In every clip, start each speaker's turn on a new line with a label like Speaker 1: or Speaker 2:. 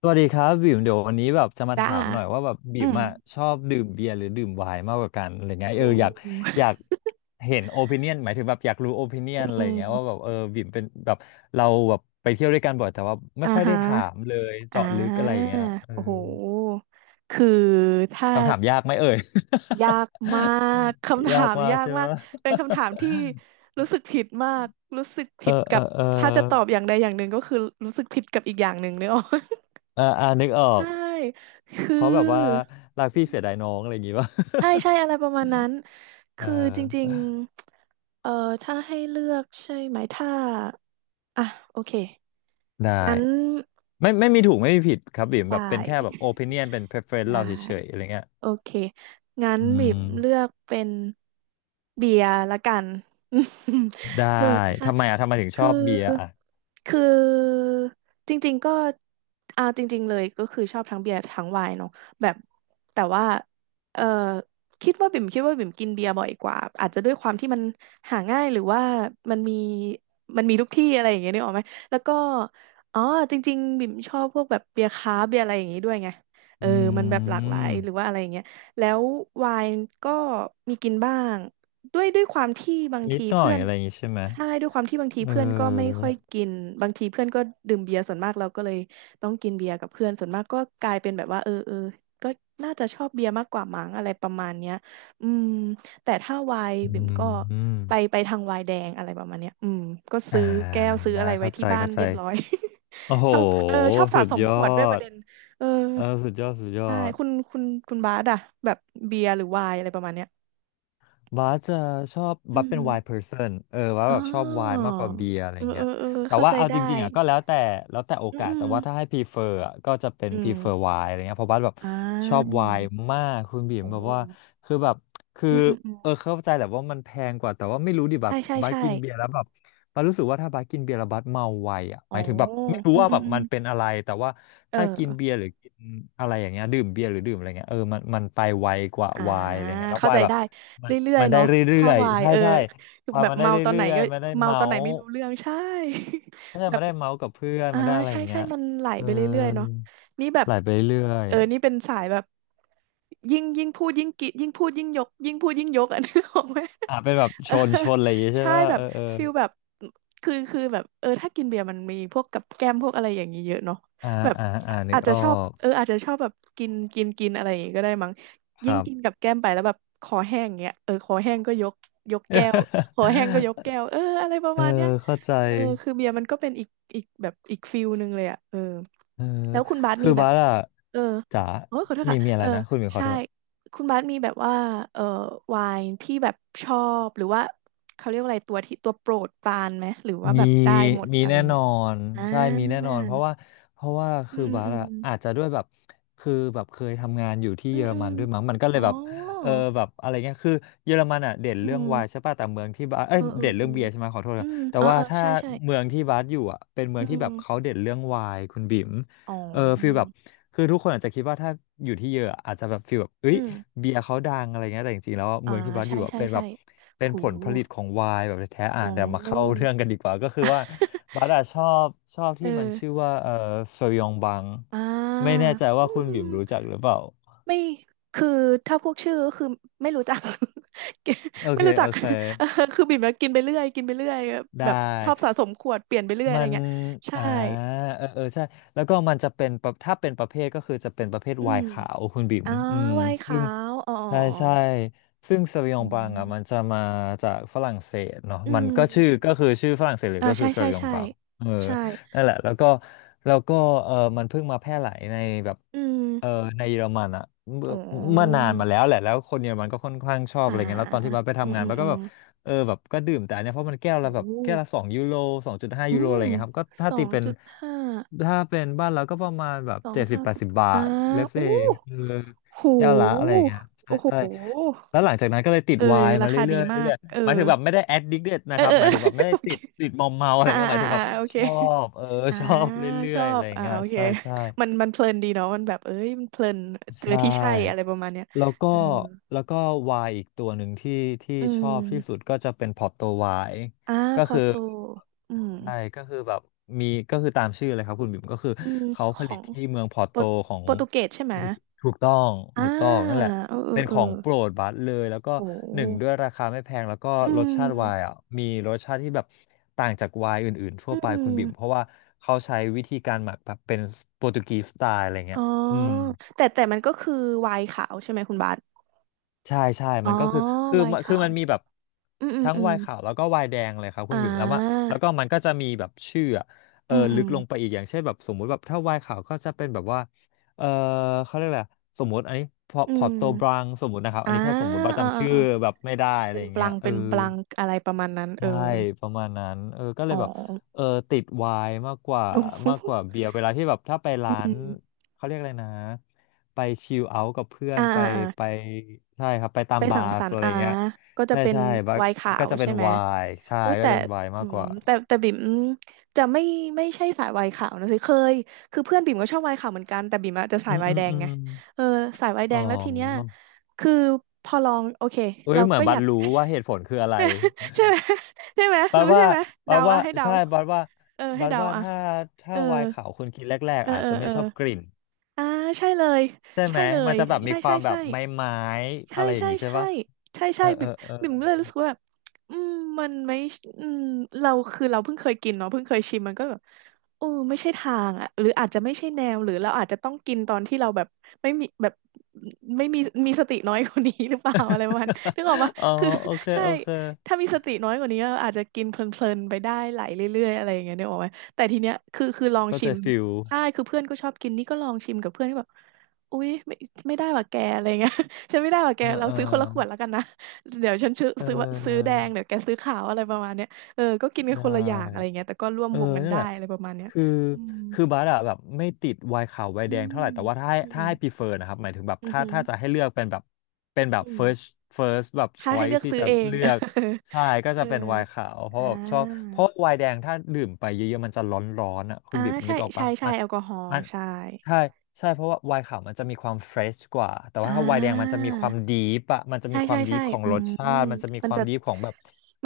Speaker 1: สวัสดีครับบิ่มเดี๋ยววันนี้แบบจะมา
Speaker 2: จ้า
Speaker 1: ถามหน่อยว่าแบบบิ่
Speaker 2: อื
Speaker 1: ม
Speaker 2: ม
Speaker 1: อะชอบดื่มเบียร์หรือดื่มไวน์มากกว่ากันอะไรเงี้ย
Speaker 2: อ้
Speaker 1: อยากเห็นโอปิเนียนหมายถึงแบบอยากรู้โอปิเนียนอะ
Speaker 2: อื
Speaker 1: ไรเงี้ยว่าแบ
Speaker 2: ม
Speaker 1: บบิ่มเป็นแบบเราแบบไปเที่ยวด้วยกันบ่อยแต่ว่าไม่
Speaker 2: อ่า
Speaker 1: ค่อยได้
Speaker 2: ฮะ
Speaker 1: ถามเลย
Speaker 2: อ่
Speaker 1: เจาะลึกอะไร
Speaker 2: า
Speaker 1: เงี้ย
Speaker 2: โอ้โหคือถ้า
Speaker 1: คำถามยากไหมเอ่ย
Speaker 2: ยากมาก คำ
Speaker 1: ยา
Speaker 2: ถา
Speaker 1: ก
Speaker 2: ม
Speaker 1: มาก
Speaker 2: ยาก
Speaker 1: ใช่ไห
Speaker 2: มา
Speaker 1: ม
Speaker 2: กเป็นคำถามที่รู้สึกผิดมาก รู้สึก
Speaker 1: เอ
Speaker 2: ผิ
Speaker 1: อ
Speaker 2: ด
Speaker 1: เอ
Speaker 2: กั
Speaker 1: อ
Speaker 2: บ
Speaker 1: เออ
Speaker 2: ถ้าจะตอบอย่างใดอย่างหนึ่งก็คือรู้สึกผิดกับอีกอย่างหนึ่งเนกอะ
Speaker 1: อ่านึกออ
Speaker 2: ใช่
Speaker 1: ก
Speaker 2: คื
Speaker 1: เพราะแบบว่า
Speaker 2: อ
Speaker 1: รักพี่เสียดายน้องอะไรอย่างงี้ป่ะ
Speaker 2: ใช่ใช่อะไรประมาณนั้น
Speaker 1: เ
Speaker 2: คือจริง
Speaker 1: ออ
Speaker 2: ๆถ้าให้เลือกใช่ไหมถ้าอ่ะโอเค
Speaker 1: ได้
Speaker 2: งั้น
Speaker 1: ไม่มีถูกไม่มีผิดครับบิ่มแบ
Speaker 2: ได้
Speaker 1: บเป็นแค่แบบ opinion เป็น preference
Speaker 2: ได้
Speaker 1: เราเฉยๆอะไรเงี้ย
Speaker 2: โอเคงั้น
Speaker 1: อื
Speaker 2: บีมเลือ
Speaker 1: ม
Speaker 2: กเป็นเบียร์ละกัน
Speaker 1: ได้
Speaker 2: คือใช่
Speaker 1: ทำไมถึงช
Speaker 2: คื
Speaker 1: อ
Speaker 2: อ
Speaker 1: บเบียร์อ่ะ
Speaker 2: คือจริงๆก็เอาจริงๆเลยก็คือชอบทั้งเบียร์ทั้งไวน์เนาะแบบแต่ว่าเออคิดว่าบิ่มคิดว่าบิ่มกินเบียร์บ่อยกว่าอาจจะด้วยความที่มันหาง่ายหรือว่ามันมีมันมีทุกที่อะไรอย่างเงี้ยนึกออกไหมแล้วก็อ๋อจริงๆบิ่มชอบพวกแบบเบียร์คราฟต์เบียร์อะไรอย่างงี้ด้วยไง เออ
Speaker 1: อื
Speaker 2: มันแบบหลากหลา
Speaker 1: ม
Speaker 2: ยหรือว่าอะไรอย่างเงี้ย แล้วไวน์ก็มีกินบ้างด้วยความที่บาง
Speaker 1: นิด
Speaker 2: ที
Speaker 1: หน่อ
Speaker 2: เพื่
Speaker 1: ย
Speaker 2: อน
Speaker 1: อะไรอย่างงี้ใช่ไหม
Speaker 2: ใช่ ด้วยความที่บางที
Speaker 1: เอ
Speaker 2: เพื่อนก็ไม่
Speaker 1: อ
Speaker 2: ค่อยกิน บางทีเพื่อนก็ดื่มเบียร์ส่วนมากเราก็เลยต้องกินเบียร์กับเพื่อนส่วนมากก็กลายเป็นแบบว่าเออเออก็น่าจะชอบเบียร์มากกว่ามั้งอะไรประมาณเนี้ยอืมแต่ถ้าไวน์
Speaker 1: อื
Speaker 2: บิ่มก็
Speaker 1: ม
Speaker 2: ไปทางไวน์แดงอะไรประมาณเนี้ยอืมก็
Speaker 1: อ่
Speaker 2: ซื้อแก้
Speaker 1: า
Speaker 2: วซื้ออะไรไว้
Speaker 1: เข้าใจ
Speaker 2: ที่บ้าน
Speaker 1: เข้าใจ
Speaker 2: เรียบร้อย
Speaker 1: โอ้โห
Speaker 2: ชอบเออชอบ
Speaker 1: สุ
Speaker 2: สะ
Speaker 1: ด
Speaker 2: สม
Speaker 1: ยอ
Speaker 2: ขวดด้วยประ
Speaker 1: ด
Speaker 2: เด็นเออ
Speaker 1: สุดยอดสุดยอ
Speaker 2: ใช่
Speaker 1: ด
Speaker 2: คุณคุณบาสอะแบบเบียร์หรือไวน์อะไรประมาณเนี้ย
Speaker 1: บาสจะชอบ
Speaker 2: อื
Speaker 1: บัสเป็น wine
Speaker 2: ม
Speaker 1: person บัส
Speaker 2: อ๋
Speaker 1: แบบชอบ wine
Speaker 2: อ
Speaker 1: มากกว่าเบียร์อะไร
Speaker 2: เออเอ
Speaker 1: เงี้ย
Speaker 2: อเออ
Speaker 1: แต่
Speaker 2: เข้า
Speaker 1: ว่า
Speaker 2: ใจ
Speaker 1: เอาจ
Speaker 2: ได้
Speaker 1: ริงๆอ่ะก็แล้วแต่แล้วแต่โอ
Speaker 2: อืม
Speaker 1: กาส
Speaker 2: อื
Speaker 1: แต่
Speaker 2: ม
Speaker 1: ว่าถ้าให้ prefer อ่ะก็จะเป็น
Speaker 2: อืม
Speaker 1: prefer wine อะไรเงี้ยเพราะบัสแบบ
Speaker 2: อ่
Speaker 1: ชอบ
Speaker 2: า
Speaker 1: wine มากคุณบีม
Speaker 2: โอ้
Speaker 1: แบบว่าคือแบบคือ
Speaker 2: อืมอืมอืม
Speaker 1: เข้าใจแหละว่ามันแพงกว่าแต่ว่าไม่รู้ดิแบบ
Speaker 2: ใช่ใช่
Speaker 1: บัส
Speaker 2: ใช่
Speaker 1: กินเบียร์แล้วแบบบัสรู้สึกว่าถ้าบัสกินเบียร์แล้วบัสเมาไวอ่ะห
Speaker 2: อ๋อ
Speaker 1: มายถึงแบบไม่รู้
Speaker 2: อืม
Speaker 1: ว่า
Speaker 2: อื
Speaker 1: แบ
Speaker 2: ม
Speaker 1: บ
Speaker 2: อืม
Speaker 1: มันเป็นอะไรแต่ว่า
Speaker 2: เออ
Speaker 1: ถ้ากินเบียร์หรือกินอะไรอย่างเงี้ยดื่มเบียร์หรือดื่มอะไรเงี้ยมันไปไวกว่า
Speaker 2: อ่า
Speaker 1: ไวน์อะไรเงี้ยแล้ว
Speaker 2: เข้า
Speaker 1: ไว
Speaker 2: ใจ
Speaker 1: น์แบบ
Speaker 2: ได้
Speaker 1: มัน
Speaker 2: เรื่อย
Speaker 1: มัน
Speaker 2: ๆ
Speaker 1: ได้
Speaker 2: เนาะ
Speaker 1: เรื่
Speaker 2: ถ้า
Speaker 1: อย
Speaker 2: ว
Speaker 1: ๆ
Speaker 2: นย
Speaker 1: ใช่
Speaker 2: เออ
Speaker 1: ใช่
Speaker 2: คื
Speaker 1: พ
Speaker 2: อ
Speaker 1: อ
Speaker 2: แบ
Speaker 1: มั
Speaker 2: บ
Speaker 1: นได้
Speaker 2: เมาตอนไห
Speaker 1: เรื่
Speaker 2: น
Speaker 1: อย
Speaker 2: ก็
Speaker 1: ๆมันได้
Speaker 2: เมา
Speaker 1: เมา
Speaker 2: ตอนไหน
Speaker 1: ส์
Speaker 2: ไม่รู้เรื่องใช่
Speaker 1: ไม่ใช่
Speaker 2: แบ
Speaker 1: มั
Speaker 2: บ
Speaker 1: นได้เมาส์กับเพื่อน
Speaker 2: อ่า
Speaker 1: มันได้อะไรอ
Speaker 2: ใช่
Speaker 1: ย่างเงี้
Speaker 2: ใช่
Speaker 1: ย
Speaker 2: มันไหล
Speaker 1: เออ
Speaker 2: ไปเรื่อยๆเนาะนี่แบบ
Speaker 1: ไหลไปเรื่อย
Speaker 2: เออนี่เป็นสายแบบยิ่งพูดยิ่งยกยิ่งพูดยิ่งยก อันนึกออกไหม
Speaker 1: ๆอ่าเป็นแบบ
Speaker 2: เอ
Speaker 1: ช
Speaker 2: อ
Speaker 1: นชนอะไรอย่างเงี้ยใช่
Speaker 2: ใช่
Speaker 1: ป่ะ
Speaker 2: แบ
Speaker 1: เอ
Speaker 2: บ
Speaker 1: อเออ
Speaker 2: ฟิลแบบคือแบบเออถ้ากินเบียร์มันมีพวกกับแก้มพวกอะไรอย่างนี้เยอะเนาะ
Speaker 1: อ่า
Speaker 2: แบบ
Speaker 1: อ่าอ่านึ
Speaker 2: อา
Speaker 1: ก
Speaker 2: จจะ
Speaker 1: ออ
Speaker 2: ชอบ
Speaker 1: ก
Speaker 2: เอออาจจะชอบแบบกินกินกินอะไรอย่างนี้ก็ได้มั้ง
Speaker 1: ค
Speaker 2: ยิ่ง
Speaker 1: รั
Speaker 2: กิน
Speaker 1: บ
Speaker 2: กับแก้มไปแล้วแบบคอแห้งเงี้ยเออคอแห้งก็ยกยกแก้วคอแห้งก็ยกแก้ วเอออะไรประ
Speaker 1: เออ
Speaker 2: มาณเนี้ย
Speaker 1: เข้าใจ
Speaker 2: เออคือเบียร์มันก็เป็นอีกแบบอีกฟิลหนึ่งเลยอ่ะเออ
Speaker 1: เออ
Speaker 2: แล้วคุณบาส
Speaker 1: คื
Speaker 2: มี
Speaker 1: อ
Speaker 2: แบบ
Speaker 1: บาร์อะ
Speaker 2: เออ
Speaker 1: จ๋า
Speaker 2: โอ้ยขอโทษค่ะ
Speaker 1: มีอะ
Speaker 2: เอ
Speaker 1: ไร
Speaker 2: อ
Speaker 1: นะคุณหมีขอ
Speaker 2: ใช่
Speaker 1: โทษ
Speaker 2: คุณบาสมีแบบว่าเออไวน์ที่แบบชอบหรือว่าเขาเรียกว่าอะไรตัวที่ตัวโปรดปรานไหมหรือว่าแบ
Speaker 1: มี
Speaker 2: บได้หมด
Speaker 1: มี
Speaker 2: อะไร
Speaker 1: แน่น
Speaker 2: เงี้
Speaker 1: อ
Speaker 2: ย
Speaker 1: น
Speaker 2: อ่า
Speaker 1: ใช่มีแน่นอนเพราะว่า
Speaker 2: อื
Speaker 1: คื
Speaker 2: ม
Speaker 1: อ
Speaker 2: อืม
Speaker 1: บา
Speaker 2: อื
Speaker 1: ร์
Speaker 2: ม
Speaker 1: อะอาจจะด้วยแบบคือแบบเคยทำงานอยู่ที่
Speaker 2: อื
Speaker 1: เยอ
Speaker 2: ม
Speaker 1: ร
Speaker 2: อื
Speaker 1: มั
Speaker 2: ม
Speaker 1: นด้วยมั้งมันก็เล
Speaker 2: อ๋อ
Speaker 1: ยแบบเออแบบอะไรเงี้ยคือเยอรมันอะเด่น
Speaker 2: อื
Speaker 1: เรื่อง
Speaker 2: ม
Speaker 1: ไวน์ใช่ป่ะแต่เมืองที่บาร์
Speaker 2: เอ
Speaker 1: เอ้
Speaker 2: อ
Speaker 1: ย
Speaker 2: เออ
Speaker 1: เด่น
Speaker 2: เอ
Speaker 1: เรื่อ
Speaker 2: อ
Speaker 1: งเบียร์ใช่ไหมขอโทษค
Speaker 2: อื
Speaker 1: รับ
Speaker 2: ม
Speaker 1: แต่
Speaker 2: อ๋อ
Speaker 1: ว่า
Speaker 2: เออ
Speaker 1: ถ้า
Speaker 2: ใช่ใช่
Speaker 1: เมืองที่บาร์อยู่อะเป็นเมือ
Speaker 2: อื
Speaker 1: งที่แบ
Speaker 2: ม
Speaker 1: บเขาเด่นเรื่องไวน์คุณบิ๋ม
Speaker 2: อ๋ออื
Speaker 1: ฟีลแบบ
Speaker 2: ม
Speaker 1: คือทุกคนอาจจะคิดว่าถ้าอยู่ที่เยอะอะอาจจะแบบฟีลแบบเอ้ย
Speaker 2: อืม
Speaker 1: เบียร์เขาดังอะไรเงี้ยแต่จริงๆแล้วอะ
Speaker 2: อ่า
Speaker 1: เมืองที่บัสอ
Speaker 2: ใช่
Speaker 1: ยู่อะ
Speaker 2: ใช่
Speaker 1: เป็นแบ
Speaker 2: ใช่
Speaker 1: บเป็น
Speaker 2: หู
Speaker 1: ผลผลิตของไวน์แบบแท้ๆอ่ะ
Speaker 2: อ๋อ
Speaker 1: เดี๋ยวมาเข้าเรื่องกันดีกว่าก็คือว่าบั สอะชอบ
Speaker 2: เอ
Speaker 1: ที่มันชื่อ
Speaker 2: อ
Speaker 1: ว่าโซยองบัง
Speaker 2: อ่
Speaker 1: ไม่
Speaker 2: า
Speaker 1: แน่ใจว่า
Speaker 2: อื
Speaker 1: คุณบิ่
Speaker 2: ม
Speaker 1: มรู้จักหรือเปล่า
Speaker 2: ไม่คือถ้าพวกชื่อก็คือไม่รู้จัก
Speaker 1: โอ
Speaker 2: ไม่
Speaker 1: เค
Speaker 2: รู้จั
Speaker 1: โอ
Speaker 2: ก
Speaker 1: เค
Speaker 2: เออคือบิ่มแบบกินไปเรื่อยกินไปเรื่อย
Speaker 1: ได้
Speaker 2: แบบชอบสะสมขวดเปลี่ยนไปเรื่อยอะ
Speaker 1: มั
Speaker 2: ไร
Speaker 1: น
Speaker 2: เงี้ยใช่
Speaker 1: อ่าเออใช่แล้วก็มันจะเป็นประถ้าเป็นประเภทก็คือจะเป็นประเภท
Speaker 2: อื
Speaker 1: ไวน์
Speaker 2: ม
Speaker 1: ขาวคุณบิ๋ม
Speaker 2: อ๋อ
Speaker 1: อืม
Speaker 2: ไวน์
Speaker 1: ซึ่
Speaker 2: ขา
Speaker 1: ง
Speaker 2: วอ๋ออ๋อ
Speaker 1: ใช่
Speaker 2: อ๋อ
Speaker 1: ใช่ซึ่งซาวิอ
Speaker 2: อื
Speaker 1: งบลังอ่ะมัน
Speaker 2: ม
Speaker 1: จะมาจากฝรั่งเศสเนาะมันก็ชื่อ
Speaker 2: อ
Speaker 1: ก็คือชื่อฝรั่งเศสเล
Speaker 2: ม
Speaker 1: ยก็คื
Speaker 2: ใช่
Speaker 1: อซา
Speaker 2: ใช่
Speaker 1: วิอง
Speaker 2: ใช่
Speaker 1: บางเออ
Speaker 2: ใช่
Speaker 1: นั่นแหละแล้วก็มันเพิ่งมาแพร่หลายในแบบ
Speaker 2: อืม
Speaker 1: เออในเยอรมันอ่ะเมื่
Speaker 2: อ๋
Speaker 1: อ
Speaker 2: อ
Speaker 1: เมื่อนานมาแล้วแหละแล้วคนเยอรมันก็ค่อนข้างชอบอะ
Speaker 2: อ่า
Speaker 1: ไรเงี้ยแล้วตอนที่บัสไป
Speaker 2: อืม
Speaker 1: ทำงาน
Speaker 2: อืม
Speaker 1: บัส
Speaker 2: อื
Speaker 1: ก็
Speaker 2: ม
Speaker 1: แบบ แบบก็ดื่มแต่อันเนี้ยเพราะมันแก้ว
Speaker 2: โอ
Speaker 1: ละแบบแก้
Speaker 2: ้
Speaker 1: วละ2 ยูโรสองจุดห้า
Speaker 2: อื
Speaker 1: ยูโรอะ
Speaker 2: ม
Speaker 1: ไรเงี้ยครับก็
Speaker 2: ส
Speaker 1: ถ้า
Speaker 2: อ
Speaker 1: ตี
Speaker 2: ง
Speaker 1: เป็น
Speaker 2: จุดห้า
Speaker 1: ถ้าเป็นบ้านเราก็ประมาณแบบ
Speaker 2: สอง
Speaker 1: 70
Speaker 2: ห้า
Speaker 1: แปด
Speaker 2: สิบ
Speaker 1: สิบบา
Speaker 2: อ่า
Speaker 1: ทเลฟเซ
Speaker 2: อู้
Speaker 1: เออ
Speaker 2: ห
Speaker 1: แก้วละอะไร
Speaker 2: ู
Speaker 1: เงี้ยใช่
Speaker 2: โอ้โห
Speaker 1: ใช่แล้วหลังจากนั้นก็เลยติด
Speaker 2: เออ
Speaker 1: ไวน์
Speaker 2: รา
Speaker 1: มา
Speaker 2: คาดี
Speaker 1: เรื่อย
Speaker 2: มา
Speaker 1: ๆเรื่
Speaker 2: ก
Speaker 1: อย
Speaker 2: เออ
Speaker 1: ๆหมายถึงแบบไม่ได้แอดดิกเดนะ
Speaker 2: เออ
Speaker 1: ครับ
Speaker 2: เออ
Speaker 1: ห มาย
Speaker 2: เอ
Speaker 1: ถึงแบบไม่
Speaker 2: อ
Speaker 1: ได้
Speaker 2: โอเค
Speaker 1: ติดมอมเมาอะไร
Speaker 2: อ่า
Speaker 1: เงี้ยหมา
Speaker 2: อ่า
Speaker 1: ยถึง
Speaker 2: อ่า
Speaker 1: แบ
Speaker 2: อ่า
Speaker 1: บ
Speaker 2: โอเค
Speaker 1: ชอบ
Speaker 2: อ่า
Speaker 1: ชอบเรื่
Speaker 2: ช
Speaker 1: อ
Speaker 2: อ
Speaker 1: ยๆอะ
Speaker 2: บ
Speaker 1: ไรเงี้ย
Speaker 2: โอเค
Speaker 1: ใช่ใช่
Speaker 2: มันมันเพลินดีเนาะมันแบบเอ้ยมันเพลินเจอ
Speaker 1: ใช่
Speaker 2: ที่ใช่อะไรประมาณเนี้ย
Speaker 1: แล้วก็
Speaker 2: เออ
Speaker 1: แล้วก็ไวน์อีกตัวหนึ่งที่ที่
Speaker 2: อื
Speaker 1: ชอบที่สุด
Speaker 2: ม
Speaker 1: ก็จะเป็นพอร์โตไวน์
Speaker 2: อ่า
Speaker 1: ก็
Speaker 2: พอ
Speaker 1: คือ
Speaker 2: โตอืม
Speaker 1: ใช่ก็คือแบบก็คือตามชื่อเลยครับคุณบิ่มก็คือ
Speaker 2: อืม
Speaker 1: เขา
Speaker 2: ข
Speaker 1: ผ
Speaker 2: อ
Speaker 1: ลิต
Speaker 2: ง
Speaker 1: ที่เมืองพอร์
Speaker 2: โป
Speaker 1: โต
Speaker 2: ร
Speaker 1: ของ
Speaker 2: โปรตุเกสใช่ไห
Speaker 1: โป
Speaker 2: ม
Speaker 1: รตุเกสถูกต้อง
Speaker 2: อ่า
Speaker 1: ถูกต้องนั่นแหละ
Speaker 2: เออเออ
Speaker 1: เป็น
Speaker 2: เอ
Speaker 1: ข
Speaker 2: อ
Speaker 1: องโปรดบัสเลยแล้วก็
Speaker 2: โ
Speaker 1: หนึ่งด้
Speaker 2: ห
Speaker 1: วยราคาไม่แพงแล้วก็
Speaker 2: อื
Speaker 1: รสชาติไวน์อ่ะ
Speaker 2: ม
Speaker 1: มีรสชาติที่แบบต่างจากไวน์อื่นๆทั่
Speaker 2: อื
Speaker 1: วไปคุณ
Speaker 2: ม
Speaker 1: บิ่มเพราะว่าเขาใช้วิธีการหมักแบบเป็นโปรตุเกีสไตล์อะไร
Speaker 2: อ๋
Speaker 1: เงี้
Speaker 2: อ
Speaker 1: ยอืม
Speaker 2: แต่แต่มันก็คือไวน์ขาวใช่ไหมคุณบาส
Speaker 1: ใช่ใช่
Speaker 2: อ๋
Speaker 1: มั
Speaker 2: อ
Speaker 1: นก็คือ
Speaker 2: ไวน์
Speaker 1: มันคื
Speaker 2: ขา
Speaker 1: อ
Speaker 2: ว
Speaker 1: มันมีแบบ
Speaker 2: อืมอืม
Speaker 1: ทั้ง
Speaker 2: อืม
Speaker 1: วายขาวแล้วก็วายแดงเลยครับคุ
Speaker 2: อ่
Speaker 1: ณบิ่มแล้วว่า
Speaker 2: า
Speaker 1: แล้วก็มันก็จะมีแบบชื่ออะ
Speaker 2: อืมอื
Speaker 1: ลึก
Speaker 2: ม
Speaker 1: ลงไปอีกอย่างเช่นแบบสมมุติแบบถ้าวายขาวก็จะเป็นแบบว่าเออเขาเรียกอะไรอะสมมุติอันนี้พอ
Speaker 2: อื
Speaker 1: พอร์
Speaker 2: ม
Speaker 1: โตบรังสมมุตินะครับอั
Speaker 2: อ่า
Speaker 1: นนี้แค่สมมุติว่า
Speaker 2: อ่า
Speaker 1: จำ
Speaker 2: อ่า
Speaker 1: ชื่อ
Speaker 2: อ่า
Speaker 1: แบบไม่ได้อะ
Speaker 2: เป็
Speaker 1: ไร
Speaker 2: น
Speaker 1: อย่าง
Speaker 2: บ
Speaker 1: เงี้
Speaker 2: ลั
Speaker 1: ย
Speaker 2: ง
Speaker 1: เออ
Speaker 2: เป็นบลังอะไรประมาณนั้นเออ
Speaker 1: ใช่ประมาณนั้นเออก็เล
Speaker 2: อ๋
Speaker 1: ย
Speaker 2: อ
Speaker 1: แบบเออติดไวน์มากกว่า
Speaker 2: รู้
Speaker 1: มากกว่าเบียร์เวลาที่แบบถ้าไป
Speaker 2: อื
Speaker 1: ร้าน
Speaker 2: ม
Speaker 1: เขาเรียกอะไรนะไปชิลเอาท์กับเพื่อน
Speaker 2: อ่า
Speaker 1: ไป
Speaker 2: อ่าอ่า
Speaker 1: ไปใช่ครับไปตาม
Speaker 2: ไปสั
Speaker 1: บา
Speaker 2: ง
Speaker 1: ร์
Speaker 2: สร
Speaker 1: ส
Speaker 2: รค์
Speaker 1: อะไร
Speaker 2: อ่า
Speaker 1: เงี้ย
Speaker 2: ก็จะ
Speaker 1: ใช่
Speaker 2: เป็น
Speaker 1: ใช่บาร์
Speaker 2: ไวน์ขา
Speaker 1: ก็
Speaker 2: ว
Speaker 1: จะเป็
Speaker 2: ใช่
Speaker 1: น
Speaker 2: ไหม
Speaker 1: ไวน์ใช่
Speaker 2: อุ้ย
Speaker 1: ก็
Speaker 2: แต่
Speaker 1: จะเป็นไวน์
Speaker 2: อื
Speaker 1: มากก
Speaker 2: ม
Speaker 1: ว่า
Speaker 2: แต่แต่บิ่มจะไม่ไม่ใช่สายไวน์ขาวนะสิเคยคือเพื่อนบิ่มก็ชอบไวน์ขาวเหมือนกันแต่บิ่มอะจะ
Speaker 1: อื
Speaker 2: สาย
Speaker 1: ม
Speaker 2: ไว
Speaker 1: อื
Speaker 2: น์
Speaker 1: ม
Speaker 2: แด
Speaker 1: อื
Speaker 2: งไง
Speaker 1: ม
Speaker 2: เออสายไวน์แด
Speaker 1: อ๋อ
Speaker 2: งแล้วทีเนี้ยคือพอลองโอเค
Speaker 1: เอ้ย
Speaker 2: เรา
Speaker 1: เหมือน
Speaker 2: ก็อ
Speaker 1: บัด
Speaker 2: ยาก
Speaker 1: รู้ว่าเหตุผลคืออะไร
Speaker 2: ใช่ไหมใช่ไหม
Speaker 1: บัด
Speaker 2: รู้
Speaker 1: ว่า
Speaker 2: ใช่ไหม
Speaker 1: บั
Speaker 2: เดา
Speaker 1: ดว่า
Speaker 2: อ่ะให้เดา
Speaker 1: ใช่บัดว่า
Speaker 2: เออ
Speaker 1: บั
Speaker 2: ให้
Speaker 1: ด
Speaker 2: เดา
Speaker 1: ว่า
Speaker 2: อ่ะ
Speaker 1: ถ้า
Speaker 2: เออ
Speaker 1: ไวน์ขาวคนกินแรก
Speaker 2: เออ
Speaker 1: ๆอาจ
Speaker 2: เออ
Speaker 1: จะไม่
Speaker 2: เออ
Speaker 1: ชอบกลิ่น
Speaker 2: อ่าใช่เลย
Speaker 1: ใช่ไห
Speaker 2: ใช่
Speaker 1: ม
Speaker 2: เล
Speaker 1: มัน
Speaker 2: ย
Speaker 1: จะแบบมี
Speaker 2: ใช่
Speaker 1: ควา
Speaker 2: ใช่
Speaker 1: มแบบ
Speaker 2: ใช่
Speaker 1: ไม้ไม้
Speaker 2: ใช่
Speaker 1: อะไรอย่าง
Speaker 2: ใช่
Speaker 1: งี้ใช่
Speaker 2: ใช่
Speaker 1: ปะ
Speaker 2: ใช่
Speaker 1: เอ
Speaker 2: ใช่
Speaker 1: อเอ
Speaker 2: บิ่
Speaker 1: อ
Speaker 2: ม
Speaker 1: เออ
Speaker 2: ก็เลยรู้สึกว่าแบบอืมมันไม่อืมเราคือเราเพิ่งเคยกินเนาะเพิ่งเคยชิมมันก็แบบโอ้ไม่ใช่ทางอ่ะหรืออาจจะไม่ใช่แนวหรือเราอาจจะต้องกินตอนที่เราแบบไม่มีแบบไม่มีมีสติน้อยกว่านี้หรือเปล่าอะไรประมาณนี้นึกออกปะ
Speaker 1: อ๋อ
Speaker 2: คือ
Speaker 1: โอเค
Speaker 2: ใช่
Speaker 1: โอเค
Speaker 2: ถ้ามีสติน้อยกว่านี้เราอาจจะกินเพลินๆไปได้ไหลเรื่อยๆอะไรอย่างเงี้ยนึกออกไหมแต่ทีเนี้ยคือลอง
Speaker 1: เข้าใจ
Speaker 2: ชิม
Speaker 1: ฟิล
Speaker 2: ใช่คือเพื่อนก็ชอบกินนี่ก็ลองชิมกับเพื่อนที่แบบอุ๊ยไม่ไม่ได้ว่ะแกอะไรเงี้ย ฉันไม่ได้ว่ะแก
Speaker 1: เออ
Speaker 2: เรา
Speaker 1: เออ
Speaker 2: ซื้อคนละขวดแล้วกันนะเดี๋ยวฉันซื้อ
Speaker 1: เ
Speaker 2: ซื้อว่าซื้อแด
Speaker 1: ออ
Speaker 2: งเดี๋ยวแกซื้อขาวอะไรประมาณเนี้ยเออก็กินกัน
Speaker 1: ได
Speaker 2: คนละอย่างอะไร
Speaker 1: ้
Speaker 2: เงี้ยแต่ก็ร่วม
Speaker 1: เออ
Speaker 2: วงกัน
Speaker 1: นั่น
Speaker 2: ได้
Speaker 1: แหละ
Speaker 2: อะไรประมาณเนี้ย
Speaker 1: คือ
Speaker 2: อืม
Speaker 1: คือบาร์อะแบบไม่ติดไวน์ขาวไวน์
Speaker 2: อื
Speaker 1: แดงเท่าไหร่
Speaker 2: ม
Speaker 1: แต่ว่าถ้าให้
Speaker 2: อื
Speaker 1: ถ้า
Speaker 2: ม
Speaker 1: ให้พรเฟอนะครับหมายถึงแบบ
Speaker 2: อืม
Speaker 1: ถ้า
Speaker 2: อือ
Speaker 1: จะให้เลือกเป็นแบบเป็นแบบ
Speaker 2: อืม
Speaker 1: first แบบ
Speaker 2: ถ้าให้เลื
Speaker 1: choice
Speaker 2: อก
Speaker 1: ที่
Speaker 2: ซื้อ
Speaker 1: จะ
Speaker 2: เอง
Speaker 1: เลือกใช่ก็
Speaker 2: เอ
Speaker 1: จะ
Speaker 2: อ
Speaker 1: เป็นไวน์ขาวเพ
Speaker 2: อ่
Speaker 1: ราะแบบชอบเพ
Speaker 2: า
Speaker 1: ราะวไวน์แดงถ้าดื่มไปเยอะๆมันจะร้อนๆอ่ะคุณ
Speaker 2: อ่า
Speaker 1: บิ๊มนึ
Speaker 2: ใช่
Speaker 1: กออก
Speaker 2: ใช่
Speaker 1: ปะ
Speaker 2: ใช่
Speaker 1: มัน
Speaker 2: แอลกอฮอล์
Speaker 1: มัน
Speaker 2: ใช่
Speaker 1: ใช่ใช่เพราะว่าไวน์ขาวมันจะมีความเฟรชกว่าแต่ว่า
Speaker 2: อ่า
Speaker 1: ถ้าไวน์แดงมันจะมีความดีปอะมันจะ
Speaker 2: ใช่
Speaker 1: มีควา
Speaker 2: ใช่
Speaker 1: มดี
Speaker 2: ใช่
Speaker 1: ฟของ
Speaker 2: อื
Speaker 1: รส
Speaker 2: ม
Speaker 1: ชาติมันจะมี
Speaker 2: มั
Speaker 1: ค
Speaker 2: น
Speaker 1: วาม
Speaker 2: จะ
Speaker 1: ดีฟของแบบ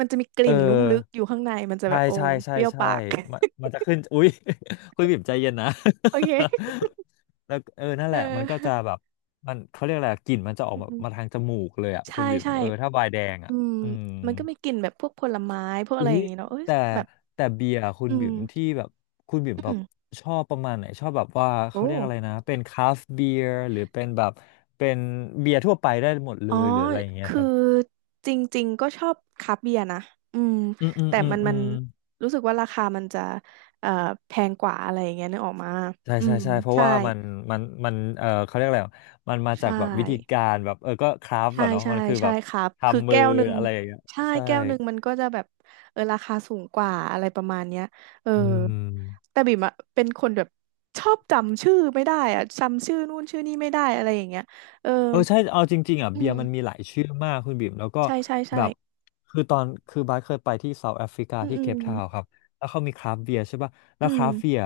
Speaker 2: มันจะมีก
Speaker 1: เออ
Speaker 2: ลิ่นนุ่มลึกอยู่ข้างในมันจะ
Speaker 1: ใช่
Speaker 2: แบบโอ้
Speaker 1: ใช่ใช่
Speaker 2: เปรี้ยว
Speaker 1: ใช่
Speaker 2: ปาก
Speaker 1: มันจะขึ้น อุ๊ย คุณบ่มใจเย็นนะ
Speaker 2: โอเค
Speaker 1: แล้วเออนั่น
Speaker 2: เอ
Speaker 1: แหละมั
Speaker 2: อ
Speaker 1: นก็จะแบบมันเขาเรียกอะไรกลิ่นมันจะออก
Speaker 2: อืม
Speaker 1: มา
Speaker 2: อืม
Speaker 1: มาทางจมูกเลยอะคุ
Speaker 2: ใช่
Speaker 1: ณบ่ม
Speaker 2: ใช่
Speaker 1: เออถ้าไวน์แดง
Speaker 2: อื
Speaker 1: อะ
Speaker 2: ม
Speaker 1: อืม
Speaker 2: มันก็มีกลิ่นแบบพวกผลไม้พวกอะ
Speaker 1: อุ๊
Speaker 2: ไรอ
Speaker 1: ย
Speaker 2: ย่างงี้เนาะเอ้ย
Speaker 1: แต่
Speaker 2: แบบ
Speaker 1: แต่เบียร์คุณ
Speaker 2: อื
Speaker 1: บิ่
Speaker 2: ม
Speaker 1: มที่แบบคุณบิ่มแบ
Speaker 2: อื
Speaker 1: บ
Speaker 2: ม
Speaker 1: ชอบประมาณไหนชอบแบบว่า
Speaker 2: โอ้
Speaker 1: เขาเรียกอะไรนะเป็นคราฟต์เบียร์หรือเป็นแบบเป็นเบียร์ทั่วไปได้หมดเล
Speaker 2: อ๋อ
Speaker 1: ยหรืออะไรอย่างเงี้ย
Speaker 2: คื
Speaker 1: ค
Speaker 2: อ
Speaker 1: รับ
Speaker 2: จริงๆก็ชอบคราฟต์เบียร์นะอืม
Speaker 1: อืมอืม
Speaker 2: แต่
Speaker 1: อืม
Speaker 2: มัน
Speaker 1: อื
Speaker 2: มัน
Speaker 1: ม
Speaker 2: รู้สึกว่าราคามันจะเอ่อแพงกว่าอะไรอย่างเงี้ยนึกออกมา
Speaker 1: ใช่
Speaker 2: อื
Speaker 1: ใช่
Speaker 2: ม
Speaker 1: ใช่เพราะ
Speaker 2: ใช่
Speaker 1: ว่ามันมันเขาเรียกอะไรอะมันมาจาก
Speaker 2: ใช่
Speaker 1: แบบวิธีการแบบเออก็คราฟต์
Speaker 2: ใช่
Speaker 1: อะเนาะ
Speaker 2: ใช่
Speaker 1: มันคือแบ
Speaker 2: ใช่
Speaker 1: บ
Speaker 2: ครับ คือ
Speaker 1: ทำมือ
Speaker 2: แก้วหนึ่ง
Speaker 1: อะไรอย่างเงี้ย
Speaker 2: ใช่
Speaker 1: ใช่
Speaker 2: แก้วหนึ่งมันก็จะแบบเออราคาสูงกว่าอะไรประมาณเนี้ยเออ
Speaker 1: อืม
Speaker 2: แต่บิ่มอะเป็นคนแบบชอบจำชื่อไม่ได้อะจำชื่อนู่นชื่อนี่ไม่ได้อะไรอย่างเงี้ยเออ
Speaker 1: เออใช่เอาจริงๆอ่ะ
Speaker 2: อื
Speaker 1: เบียร์
Speaker 2: ม
Speaker 1: มันมีหลายชื่อมากคุณบิ่มแล้วก็
Speaker 2: ใช่ใช่ใช่
Speaker 1: แบบคือตอนคือบาสเคยไปที่เซาท์แอฟริกา
Speaker 2: อืม
Speaker 1: ที่
Speaker 2: อื
Speaker 1: เค
Speaker 2: ม
Speaker 1: ปทาวน์ครับแล้วเขามีคราฟต์เบียร์ใช่ป่ะแล้
Speaker 2: อื
Speaker 1: วค
Speaker 2: ม
Speaker 1: ราฟต์เบียร์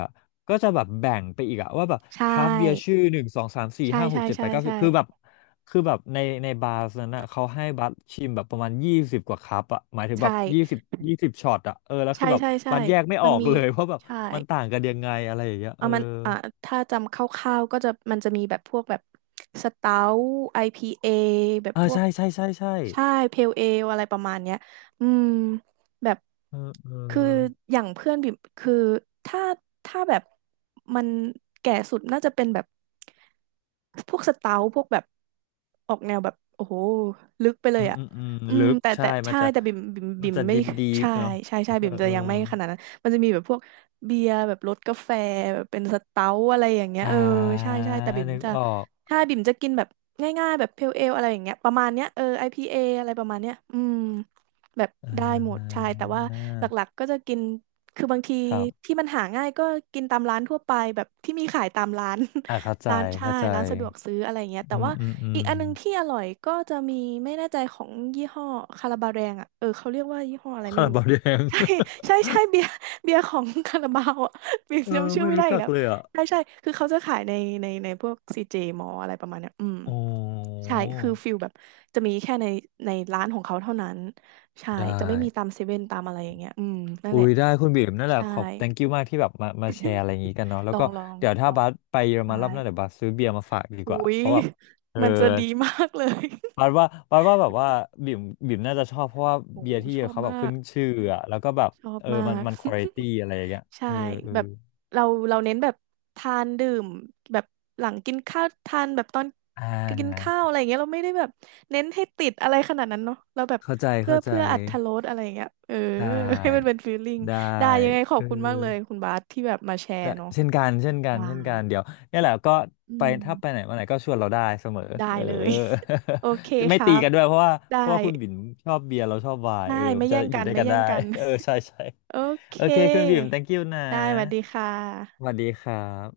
Speaker 1: ก็จะแบบแบ่งไปอีกอะว่าแบบ
Speaker 2: ใช
Speaker 1: คราฟต์เบียร์
Speaker 2: ่
Speaker 1: ชื่อหนึ่งสองสามสี่
Speaker 2: ใช่
Speaker 1: ห้าหก
Speaker 2: ใช่
Speaker 1: เจ็ดแป
Speaker 2: ใช่
Speaker 1: ดเก้าสิ
Speaker 2: ใช่
Speaker 1: บคือแบบคือแบบในในบาร์นั้นนะเขาให้บัสชิมแบบประมาณยี่สิบกว่าคัพอะหมายถึงแบ
Speaker 2: ใช่
Speaker 1: บยี่สิบช็อตอะเออแล้วคือ
Speaker 2: ใช่
Speaker 1: แบบ
Speaker 2: ใช่ใช่ใช่
Speaker 1: บัสแยกไม่อ
Speaker 2: มั
Speaker 1: อ
Speaker 2: น
Speaker 1: ก
Speaker 2: มี
Speaker 1: เลยว่าแบบ
Speaker 2: ใช่
Speaker 1: มันต่างกันยังไงอะไรอย่างเงี้ยเอ
Speaker 2: เอา
Speaker 1: อ
Speaker 2: มันอ่าถ้าจำคร่าวๆก็จะมันจะมีแบบพวกแบบสเตาท์ IPA แบบ
Speaker 1: เอ
Speaker 2: พ
Speaker 1: อ
Speaker 2: วก
Speaker 1: ใช่ใช่ใช่ใช่
Speaker 2: ใช่เพลเอลอะไรประมาณเนี้ยอืมแบบ
Speaker 1: เออเออ
Speaker 2: คืออย่างเพื่อนบิ่มคือถ้าถ้าแบบมันแก่สุดน่าจะเป็นแบบพวกสเตาท์พวกแบบออกแนวแบบโอ้โหลึกไปเล
Speaker 1: อื
Speaker 2: ย
Speaker 1: ม
Speaker 2: อ่ะ
Speaker 1: อืมอืม
Speaker 2: อื
Speaker 1: ลึ
Speaker 2: ม
Speaker 1: ก
Speaker 2: แต่
Speaker 1: ใช่
Speaker 2: แต่
Speaker 1: มัน
Speaker 2: ใช่
Speaker 1: จะ
Speaker 2: แต่บิ่มบิ่ม
Speaker 1: มัน
Speaker 2: บิ่ม
Speaker 1: จะ
Speaker 2: ไม่
Speaker 1: ดิบดิบ
Speaker 2: ใช่
Speaker 1: เนาะ
Speaker 2: ใช่ใช่
Speaker 1: เออ
Speaker 2: บิ่มจะ
Speaker 1: เออ
Speaker 2: ยังไม่ขนาดนั้นมันจะมีแบบพวก เบียร์แบบรสกาแฟแบบเป็นสเต๊าอะไรอย่างเงี้ย
Speaker 1: อ่
Speaker 2: เออ
Speaker 1: า
Speaker 2: ใช่ใช่แต่บิ่ม
Speaker 1: นึก
Speaker 2: จะ
Speaker 1: ออก
Speaker 2: ถ้าบิ่มจะกินแบบง่ายๆแบบเพลเอลอะไรอย่างเงี้ยประมาณเนี้ยเออ IPA อพีเออะไรประมาณเนี้ยอืมแบบ
Speaker 1: อ่
Speaker 2: ได้หมด
Speaker 1: า
Speaker 2: ใช่แต่ว่าหลักๆก็จะกินคือบางที
Speaker 1: ครับ
Speaker 2: ที่มันหาง่ายก็กินตามร้านทั่วไปแบบที่มีขายตามร้าน
Speaker 1: อ่าเข้าใจ
Speaker 2: ร้านใช่
Speaker 1: เข้าใจ
Speaker 2: ร้านสะดวกซื้ออะไรอย่างเงี้ยแต่
Speaker 1: อืม
Speaker 2: ว่า
Speaker 1: อืมอื
Speaker 2: อี
Speaker 1: ม
Speaker 2: กอันนึงที่อร่อยก็จะมีไม่แน่ใจของยี่ห้อคาราบาแรงอ่ะเออเขาเรียกว่ายี่ห้ออะไร
Speaker 1: คา
Speaker 2: ไม่
Speaker 1: รา
Speaker 2: รู้
Speaker 1: บาวแดง
Speaker 2: ใช่ใช่ใช่เบียร์ เบียร์ของคาราบาวอ่ะ เบีย ร์
Speaker 1: เออ
Speaker 2: จำชื่อ
Speaker 1: ไม่
Speaker 2: ไม่ได้
Speaker 1: รู้
Speaker 2: อี
Speaker 1: จั
Speaker 2: ก
Speaker 1: ก
Speaker 2: แล้ว
Speaker 1: เลยอ่ะ
Speaker 2: ใช่ใช่คือเขาจะขายในในพวกซีเจมออะไรประมาณเนี้ยอืม
Speaker 1: โอ้
Speaker 2: ใช่คือฟิลแบบจะมีแค่ในในร้านของเขาเท่านั้นใช่จะ
Speaker 1: ได้
Speaker 2: ไม่มีตามเซเว่นตามอะไรอย่างเงี้ยอืมนั่น
Speaker 1: อุ้
Speaker 2: แหละ
Speaker 1: ยได้คุณบีมนั่นแหละ
Speaker 2: ใช่
Speaker 1: ขอบ thank you มากที่แบบมามาแชร์อะไรอย่างงี้กันเนาะแล้ว
Speaker 2: ลอ
Speaker 1: ก็
Speaker 2: งลอง
Speaker 1: เดี๋ยวถ้า
Speaker 2: ลอง
Speaker 1: บัสไปเยอรมั
Speaker 2: ใช่
Speaker 1: นรอบหน้าเดี๋ยวบัสซื้อเบียร์มาฝากดีก
Speaker 2: อุ้
Speaker 1: ว่าเพ
Speaker 2: ย
Speaker 1: ราะแบบเออ
Speaker 2: มันจะดีมากเลย
Speaker 1: ปาดว่าแบบว่าบิ่มบิ่มน่าจะชอบเพราะว่า
Speaker 2: โอ้
Speaker 1: เบียร์ที่
Speaker 2: ชอบ
Speaker 1: เขาแบ
Speaker 2: มา
Speaker 1: บขึ้น
Speaker 2: ก
Speaker 1: ชื่ออะแล้วก็แบบ
Speaker 2: ชอบ
Speaker 1: เออ
Speaker 2: มาก
Speaker 1: มันควอลิตี้ อะไรอย่างเงี้ย
Speaker 2: ใช่
Speaker 1: เออเออ
Speaker 2: แบบเราเราเน้นแบบทานดื่มแบบหลังกินข้าวทานแบบตอน
Speaker 1: อ่
Speaker 2: กิน
Speaker 1: า
Speaker 2: ข้าวอะไรอย่างเงี้ยเราไม่ได้แบบเน้นให้ติดอะไรขนาดนั้นเนาะเราแบบ
Speaker 1: เข้าใจ
Speaker 2: เพื่อ
Speaker 1: เข้าใจ
Speaker 2: เพื่ออรรถรสอะไรอย่างเงี้ยเออ
Speaker 1: ได
Speaker 2: ให้มัน
Speaker 1: ้
Speaker 2: เป็นฟีลลิ่ง
Speaker 1: ได้
Speaker 2: ได้ยังไงขอ
Speaker 1: เอ
Speaker 2: บ
Speaker 1: อ
Speaker 2: คุณมากเลยคุณบาสที่แบบมาแช
Speaker 1: ได้
Speaker 2: ร์เนาะ
Speaker 1: เช่นกันเช่นกัน
Speaker 2: ได้
Speaker 1: เช่นกันเดี๋ยวเนี่ยแหละก็
Speaker 2: อื
Speaker 1: ไปถ้าไปไหน
Speaker 2: ม
Speaker 1: มาไหนก็ชวนเราได้เสมอ
Speaker 2: ได้
Speaker 1: เออ
Speaker 2: เลย โอเค
Speaker 1: จะไม่
Speaker 2: ครั
Speaker 1: ตี
Speaker 2: บ
Speaker 1: กันด้วยเพราะว่า
Speaker 2: ได้
Speaker 1: คุณบิ่มชอบเบียร์เราชอบไวน์เออ
Speaker 2: ได้ไม่
Speaker 1: จะ
Speaker 2: แย่ง
Speaker 1: อยู่
Speaker 2: กัน
Speaker 1: ด้วย
Speaker 2: ไม่
Speaker 1: กัน
Speaker 2: แย่
Speaker 1: ได้
Speaker 2: งกัน
Speaker 1: เออใช่ใช่
Speaker 2: โอเค
Speaker 1: โอเคคุณบิ่ม thank you นะ
Speaker 2: ได้สวัสดีค่
Speaker 1: สวั
Speaker 2: ะ
Speaker 1: สดีครับ